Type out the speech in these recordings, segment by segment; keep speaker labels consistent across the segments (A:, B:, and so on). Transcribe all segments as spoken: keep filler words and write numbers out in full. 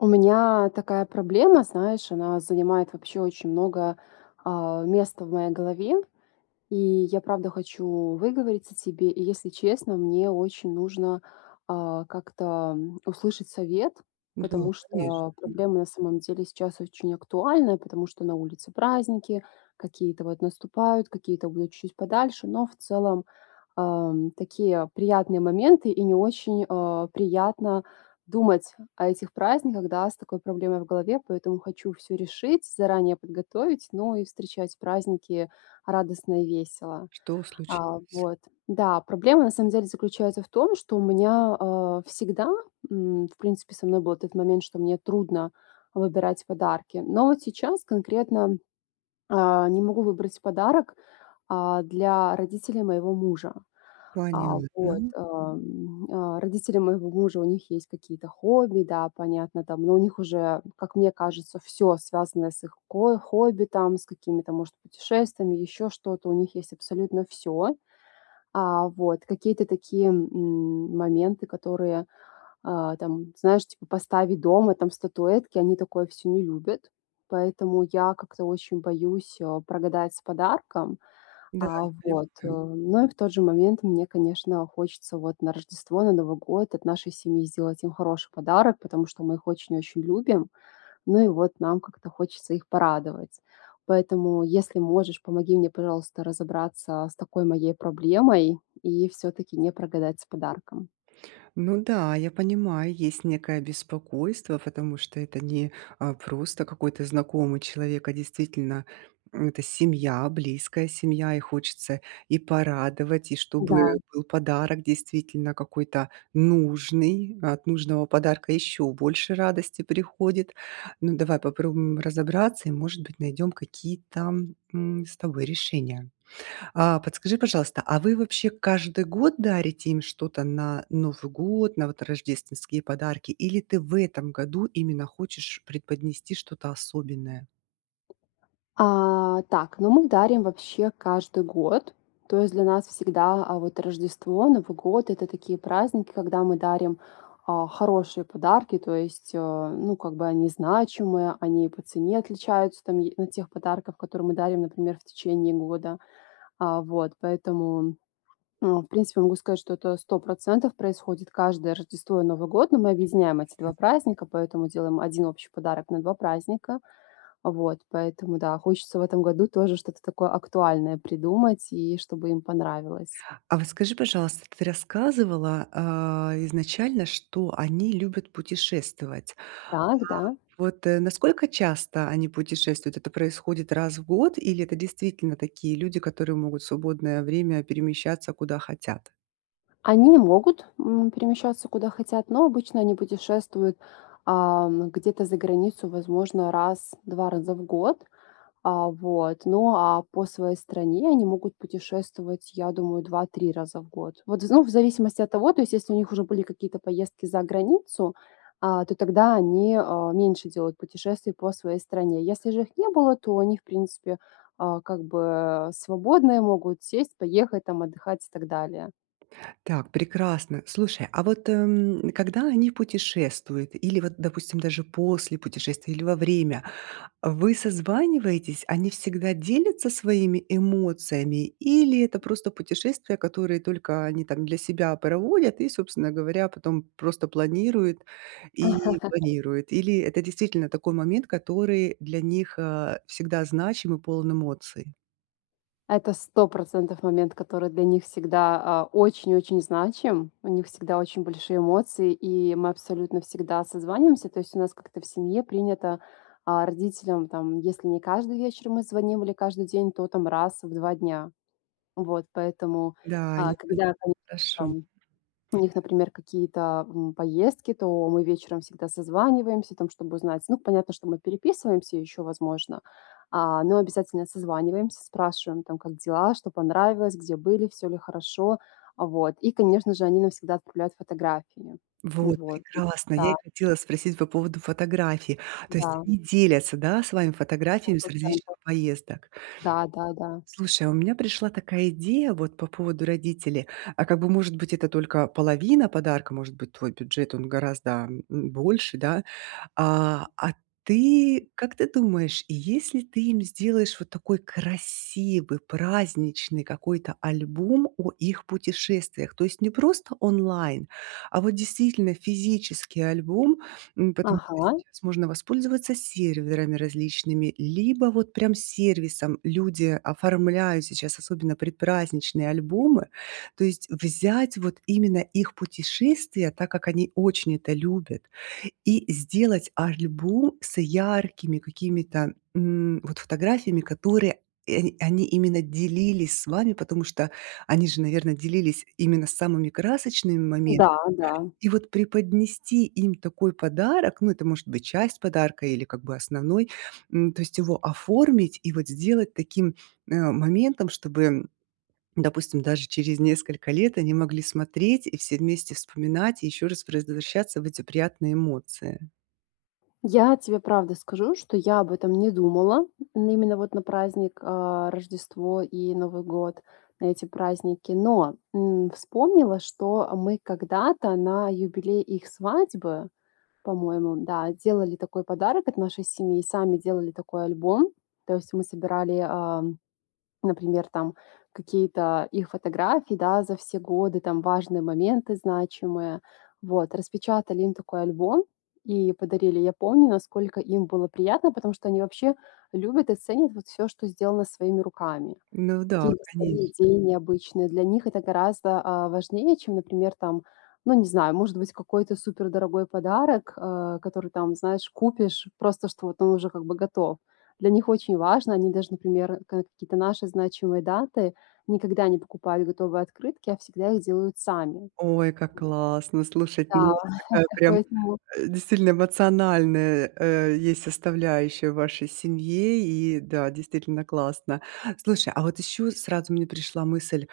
A: У меня такая проблема, знаешь, она занимает вообще очень много, а, места в моей голове. И я правда хочу выговориться тебе. И если честно, мне очень нужно, а, как-то услышать совет,
B: Да,
A: потому
B: конечно.
A: что проблема на самом деле сейчас очень актуальная, потому что на улице праздники, какие-то вот наступают, какие-то будут чуть-чуть подальше, но в целом, ам, такие приятные моменты, и не очень, э, приятно думать о этих праздниках, да, с такой проблемой в голове, поэтому хочу всё решить, заранее подготовить, ну и встречать праздники радостно и весело.
B: Что
A: А,
B: случилось?
A: вот, да. Проблема на самом деле заключается в том, что у меня, э, всегда, м, в принципе со мной был этот момент, что мне трудно выбирать подарки. Но вот сейчас конкретно, а, не могу выбрать подарок, а, для родителей моего мужа. А,
B: Понятно.
A: вот, а, м, а. Родители моего мужа, у них есть какие-то хобби, да, понятно там, но у них уже, как мне кажется, всё, связанное с их ко хобби там, с какими-то, может, путешествиями, еще что-то, у них есть абсолютно всё. А, вот. Какие-то такие, м, моменты, которые, э, там, знаешь, типа поставь дома там статуэтки, они такое всё не любят. Поэтому я как-то очень боюсь, э, прогадать с подарком.
B: Да.
A: А,
B: Я
A: вот. Э,
B: понимаю.
A: ну и в тот же момент мне, конечно, хочется вот на Рождество, на Новый год от нашей семьи сделать им хороший подарок, потому что мы их очень очень любим, ну и вот нам как-то хочется их порадовать. Поэтому, если можешь, помоги мне, пожалуйста, разобраться с такой моей проблемой и всё-таки не прогадать с подарком.
B: Ну да, я понимаю, есть некое беспокойство, потому что это не, э, просто какой-то знакомый человек, а действительно, м, это семья, близкая семья. И хочется и порадовать, и чтобы
A: Да.
B: был подарок действительно какой-то нужный. От нужного подарка еще больше радости приходит. Ну, давай попробуем разобраться и, может быть, найдем какие-то, м, с тобой решения. А, подскажи, пожалуйста, а вы вообще каждый год дарите им что-то на Новый год, на вот рождественские подарки? Или ты в этом году именно хочешь преподнести что-то особенное?
A: А, так, ну, мы дарим вообще каждый год. То есть для нас всегда, а, вот Рождество, Новый год- это такие праздники, когда мы дарим, а, хорошие подарки, то есть, э, ну, как бы они значимые, они и по цене отличаются там е от тех подарков, которые мы дарим, например, в течение года. А, вот. Поэтому, ну, в принципе, могу сказать, что это сто процентов происходит каждое Рождество и Новый год, но мы объединяем эти
B: Прекрасно.
A: два праздника, поэтому делаем один общий подарок на два праздника. Вот. Поэтому, да, хочется в этом году тоже что-то такое актуальное придумать и чтобы им понравилось.
B: А вот скажи, пожалуйста, ты рассказывала, э, изначально, что они любят путешествовать.
A: Так. Да.
B: А вот насколько часто они путешествуют? Это происходит раз в год, или это действительно такие люди, которые могут в свободное время перемещаться куда хотят?
A: Они могут, м, перемещаться куда хотят. Но обычно они путешествуют, а, где-то за границу, возможно, раз, два раза в год, а, вот. Ну а по своей стране они могут путешествовать, я думаю, два-три раза в год. Вот, ну в зависимости от того, то есть если у них уже были какие-то поездки за границу, а, то тогда они, э, меньше делают путешествий по своей стране. Если же их не было, то они, в принципе, а, как бы свободные, могут сесть, поехать там отдыхать и так далее.
B: Так, прекрасно. Слушай, а вот, м, когда они путешествуют, или вот, допустим, даже после путешествия, или во время, э, вы созваниваетесь? Они всегда делятся своими эмоциями? Или это просто путешествия, которые только они там для себя проводят и, собственно говоря, потом просто планируют, и планируют? Или это действительно такой момент, который для них, э, всегда значим и полон эмоций?
A: Это сто процентов момент, который для них всегда, а, очень-очень значим. У них всегда очень большие эмоции, и мы абсолютно всегда созваниваемся. То есть у нас как-то в семье принято, а, родителям, там если не каждый вечер мы звоним или каждый день, то там раз в два дня. Вот поэтому,
B: Да, я
A: а,
B: пони
A: когда там
B: Хорошо.
A: там у них, например, какие-то, м, поездки, то мы вечером всегда созваниваемся там, чтобы узнать. Ну понятно, что мы переписываемся еще возможно, а, но обязательно созваниваемся, спрашиваем: "Там как дела, что понравилось, где были, всё ли хорошо?" А, вот. И конечно же они нам всегда отправляют фотографии.
B: Вот
A: Вот, м,
B: прекрасно, я и
A: да.
B: хотела спросить по поводу фотографий. То есть
A: Да.
B: они делятся, да, с вами
A: сто
B: фотографиями с различных
A: процентов.
B: поездок?
A: Да, да, да.
B: Слушай, а у меня пришла такая идея вот по поводу родителей. А как бы, может быть, это только половина подарка, может быть, твой бюджет, он гораздо, м, больше, да? А, а ты как ты думаешь, если ты им сделаешь вот такой красивый праздничный какой-то альбом о их путешествиях? То есть не просто онлайн, а вот действительно физический альбом. М, потому что
A: Ага.
B: сейчас можно воспользоваться серверами различными, либо вот прям сервисом. Люди оформляют сейчас особенно предпраздничные альбомы. То есть взять вот именно их путешествия, так как они очень это любят, и сделать альбом с яркими какими-то, м, вот фотографиями, которыми, э, они именно делились с вами, потому что они же, наверно, делились именно самыми красочными моментами.
A: Да, да.
B: И вот преподнести им такой подарок, ну, и это может быть часть подарка или как бы основной, м, то есть его оформить и вот сделать таким, э, моментом, чтобы, допустим, даже через несколько лет они могли смотреть и все вместе вспоминать, и еще раз прозвращаться в эти приятные эмоции.
A: Я тебе правда скажу, что я об этом не думала, именно вот на праздник, а, Рождество и Новый год, на эти праздники, но, м, вспомнила, что, а, мы когда-то на юбилей их свадьбы, по-моему, да, делали такой подарок от нашей семьи. Сами делали такой альбом. То есть мы собирали, а, например, там какие-то их фотографии, да, за все годы, там важные моменты, значимые, вот. Распечатали им такой альбом, и подарили. Я помню насколько им было приятно, потому что они вообще любят и ценят вот всё, что сделано своими руками.
B: Ну да,
A: Какие-то свои
B: конечно.
A: идеи необычные- для них это гораздо, а, важнее чем, например, там, ну не знаю, может быть какой-то супер дорогой подарок, э, который там, знаешь, купишь просто, что вот он уже как бы готов. Для них очень важно, они даже, например, ка какие-то наши значимые даты никогда не покупали готовые открытки, а всегда их делают сами.
B: Ой, как классно слушай! То есть
A: Да,
B: у вас такая прям,
A: поэтому
B: э, действительно эмоциональная, э, есть составляющая в вашей семье. И да, действительно классно. Слушай, а вот еще сразу мне пришла мысль,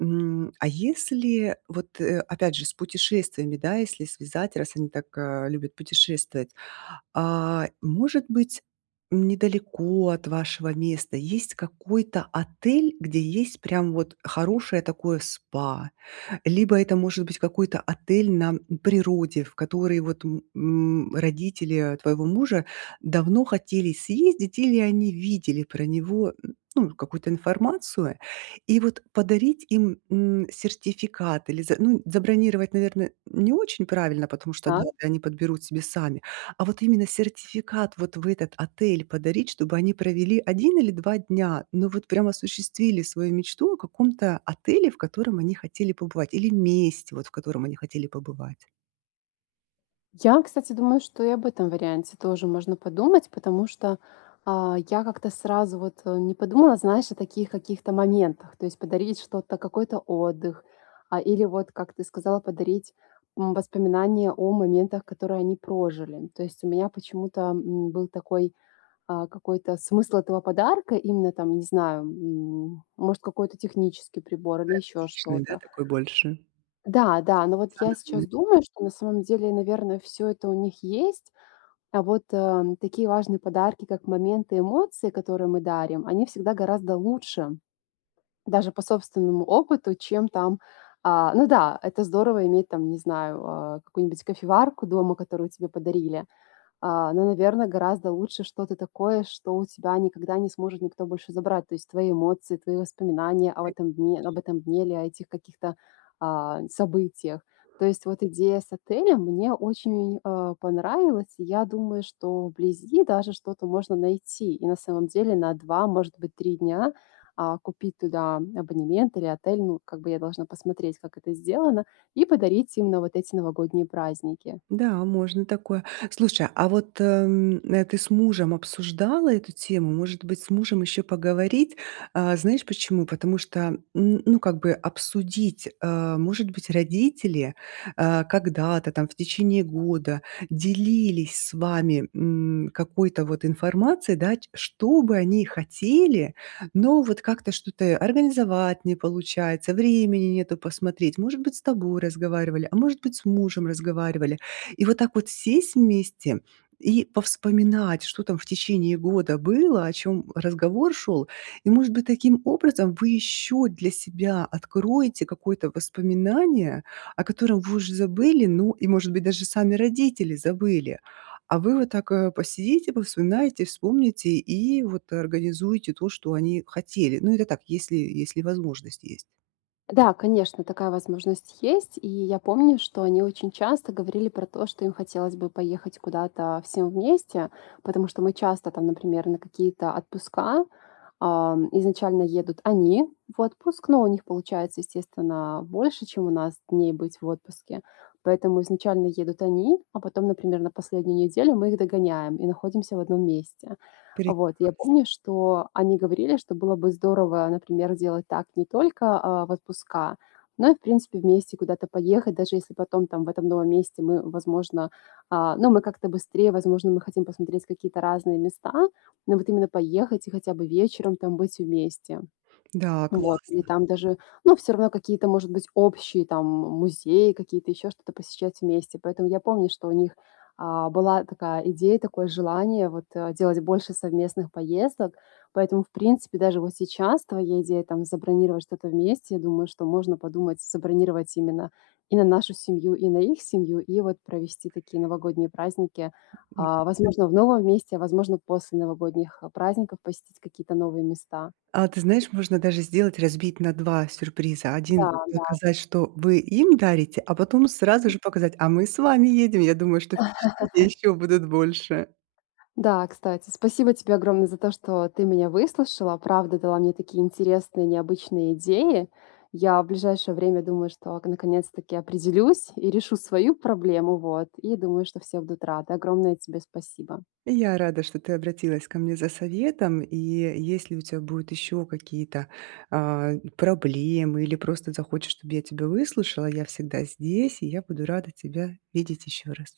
B: м, а если, вот, э, опять же с путешествиями, да, если связать, раз они так, а, любят путешествовать. А, может быть недалеко от вашего места есть какой-то отель, где есть прям вот хорошее такое СПА. Либо это может быть какой-то отель на, м, природе, в который, вот, м, м, родители твоего мужа давно хотели съездить или они видели про него, ну какую-то информацию. И вот подарить им, м, сертификат или за ну забронировать, наверно, не очень правильно, потому что
A: Так.
B: даты они подберут себе сами. А вот именно сертификат вот в этот отель подарить, чтобы они провели один или два дня, но вот прям осуществили свою мечту о каком-то отеле, в котором они хотели побывать, или месте, вот, в котором они хотели побывать.
A: Я, кстати, думаю что и об этом варианте тоже можно подумать, потому что, а, я как-то сразу вот, э, не подумала, знаешь, о таких каких-то моментах. То есть подарить что-то, какой-то отдых, а, или вот, как ты сказал, подарить, м, воспоминания о моментах, которые они прожили. То есть у меня почему-то, м, был такой, а, какой-то смысл этого подарка, именно там, не знаю, м, может какой-то технический прибор или ещё
B: Практичный, да,
A: что-то.
B: такой больше. Чем
A: Да-да, но вот я
B: эмоциональный.
A: сейчас думаю, что на самом деле, наверно, всё это у них есть, а вот, э, такие важные подарки, как моменты эмоций, которые мы дарим, они всегда гораздо лучше. Даже по собственному опыту, чем там А, ну да, это здорово иметь, там, не знаю, э, какую-нибудь кофеварку дома, которую тебе подарили. А, но, наверно, гораздо лучше что-то такое, что у тебя никогда не сможет никто больше забрать. То есть твои эмоции, твои воспоминания об
B: Коне
A: этом дне об этом дне или об этих каких-то, а, событиях. То есть вот идея с отелем мне очень, а, понравилась, и я думаю, что вблизи даже что-то можно найти. И на самом деле, на два, может быть, три дня, а, купить туда абонемент или отель, ну, как бы, я должна посмотреть, как это сделано, и подарить им на вот эти новогодние праздники.
B: Да, можно такое. Слушай, а вот, м, а ты с мужем обсуждала эту тему? Может быть, с мужем еще поговорить? А, знаешь почему? Потому что, н ну, как бы, обсудить, э, может быть, родители, э, когда-то там в течение года делились с вами, м, какой-то, вот, информацией, да, ч что бы они хотели, но вот как-то что-то организовать не получается, времени нету посмотреть. Может быть, с тобой разговаривали, а может быть, с мужем разговаривали. И вот так вот сесть вместе и повспоминать, что там в течение года было, о чём, м, разговор шёл. И, может быть, таким образом вы еще для себя откроете какое-то воспоминание, о котором вы уже забыли. Ну и, может быть, даже сами родители забыли. А вы вот так, э, посидите, повспоминайте, вспомните и вот организуете, то, что они хотели. Но это так, если, если возможность есть.
A: Да, конечно, такая возможность есть, и я помню, что они очень часто говорили про то, что им хотелось бы поехать куда-то всем вместе, потому что мы часто там, например, на какие-то отпуска, а, изначально едут они в отпуск, но у них получается, естественно, больше, чем у нас, дней быть в отпуске. Поэтому изначально едут они, а потом, например, на последнюю неделю мы их догоняем и находимся в одном месте. Вот, я
B: Прекрасно.
A: помню, что они говорили, что было бы здорово, например, делать так не только, а, в отпуска, но и, в принципе, вместе куда-то поехать, даже если потом, там, в этом новом месте, мы, возможно А, ну мы как-то быстрее, возможно, мы хотим посмотреть какие-то разные места, но вот именно поехать и хотя бы вечером там быть вместе.
B: Да,
A: Вот. И
B: классно.
A: там даже ну всё равно какие-то, может быть, общие, там, м, музеи, какие-то еще что-то посещать вместе. Поэтому я помню, что у них, а, была такая идея, такое желание, вот, а, делать больше совместных поездок. Поэтому, в принципе, даже вот сейчас твоя идея, там, забронировать что-то вместе, думаю, что можно подумать, забронировать именно и на нашу семью, и на их семью, и вот провести такие новогодние праздники.
B: М.
A: А,
B: [unintelligible]
A: возможно, в новом месте, а возможно, после новогодних праздников посетить какие-то новые места.
B: А ты знаешь, можно даже сделать разбить на два сюрприза. один
A: Да, да.
B: показать, что вы им дарите, а потом сразу
A: М.
B: же показать: "А мы с вами едем". Я думаю, что впечатления еще будут больше.
A: Да, кстати. Спасибо тебе огромное за то, что ты меня выслушала. Правда дала мне такие интересные и необычные идеи. Я в ближайшее время думаю, что ак наконец-таки определюсь и решу свою проблему. Вот. И думаю, что все будут рады. Огромное тебе спасибо.
B: И я рада, что ты обратилась ко мне за советом. И если у тя будут еще какие-то, а, проблемы, или просто захочешь, чтобы я тебя выслушала, я всегда здесь, и я буду рада тебя видеть еще раз.